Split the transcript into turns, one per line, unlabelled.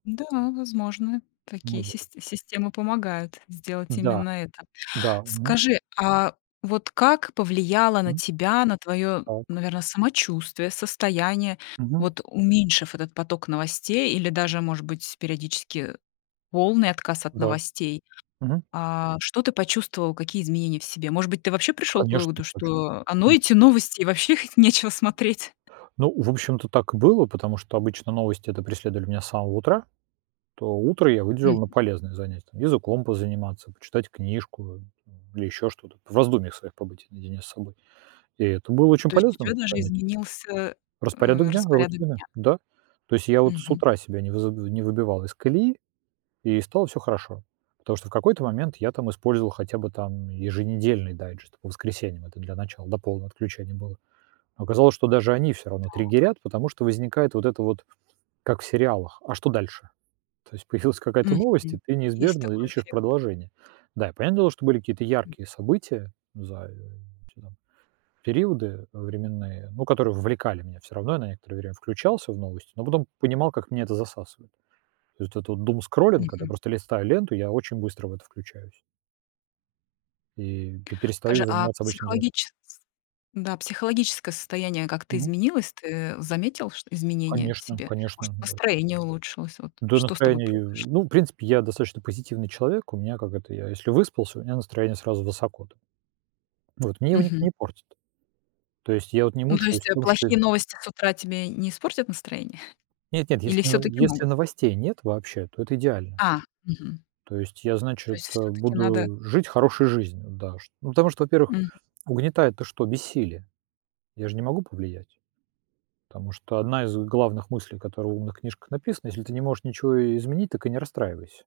Да, возможно,
Ну
такие
вот.
сист системы помогают сделать
Да,
именно это.
да. Мгм.
Скажи, а вот как повлияло на
Мгм.
тебя, на твоё,
Так.
наверное, самочувствие, состояние,
Мгм.
вот уменьшив этот поток новостей или даже, может быть, периодически полный отказ от
Да.
новостей,
Мгм.
а что ты почувствовал, какие изменения в себе? Может быть, ты вообще
Да,
пришёл к
конечно.
выводу,
Сочувствуют.
что, а, ну,
Мгм.
эти новости, и вообще их нечего смотреть?
Ну, в общем-то, так и было, потому что обычно новости-то преследовали меня с самого утра. То утро я выделил на
Мгм.
полезное занятие: там, языком позаниматься, почитать книжку, э, там или ещё что-то, по в раздумьях своих побыть наедине с собой. И это было очень
То есть у
полезным
тебя даже
занятием.
изменился, э,
Распорядок дня,
распорядок
рутины,
дня.
да, то есть я вот с
Мгм.
утра себя не выз не выбивал из колеи, и стало всё хорошо, потому что в какой-то момент я там использовал хотя бы там еженедельный дайджест по воскресеньям, это для начала, до полного отключения было, но оказалось, что даже они всё равно
Так.
триггерят, потому что возникает вот это вот, как в сериалах: "А что дальше?" То есть появилась какая-то новость, и
Мгм.
ты
Есть
неизбежно
такой
ищешь
эффект.
продолжение. Да, и понятное дело, что были какие-то
М.
яркие события за э [unintelligible] периоды, э, временные, ну, которые вовлекали меня всё равно, я на некоторое время включался в новости, но потом понимал, как меня это засасывает. То есть вот этот вот думскроллинг, когда
Мгм.
просто листаю ленту, я очень быстро в это включаюсь. И пе перестаю
Скажи, а
заниматься обычными делами.
психологичес да, психологическое состояние как-то
Мгм.
изменилось? Ты заметил, что изменения в
Конечно
себе? Может,
конечно, да.
настроение улучшилось? Вот
Да,
что с тобой
настроение, э,
произошло?
ну, в принципе, я достаточно позитивный человек. У меня, как это, я, если выспался, у меня настроение сразу высоко там вот мне его никто
Мгм.
не портит, то есть я вот не
Ну, то
мучаюсь
есть,
в
э,
том, что
плохие новости с утра тебе не испортят настроение?
Нет-нет,
Или
если ново
всё-таки
если
могут?
новостей нет вообще, то это идеально.
А, мгм.
То есть я,
То
значит,
есть
э,
всё-таки надо
буду жить хорошей жизнью, да? Что ну, потому что, во-первых,
Мгм.
угнетает то, что- бессилие? Я же не могу повлиять, потому что одна из главных мыслей, которая в умных книжках написана: если ты не можешь ничего изменить, так и не расстраивайся.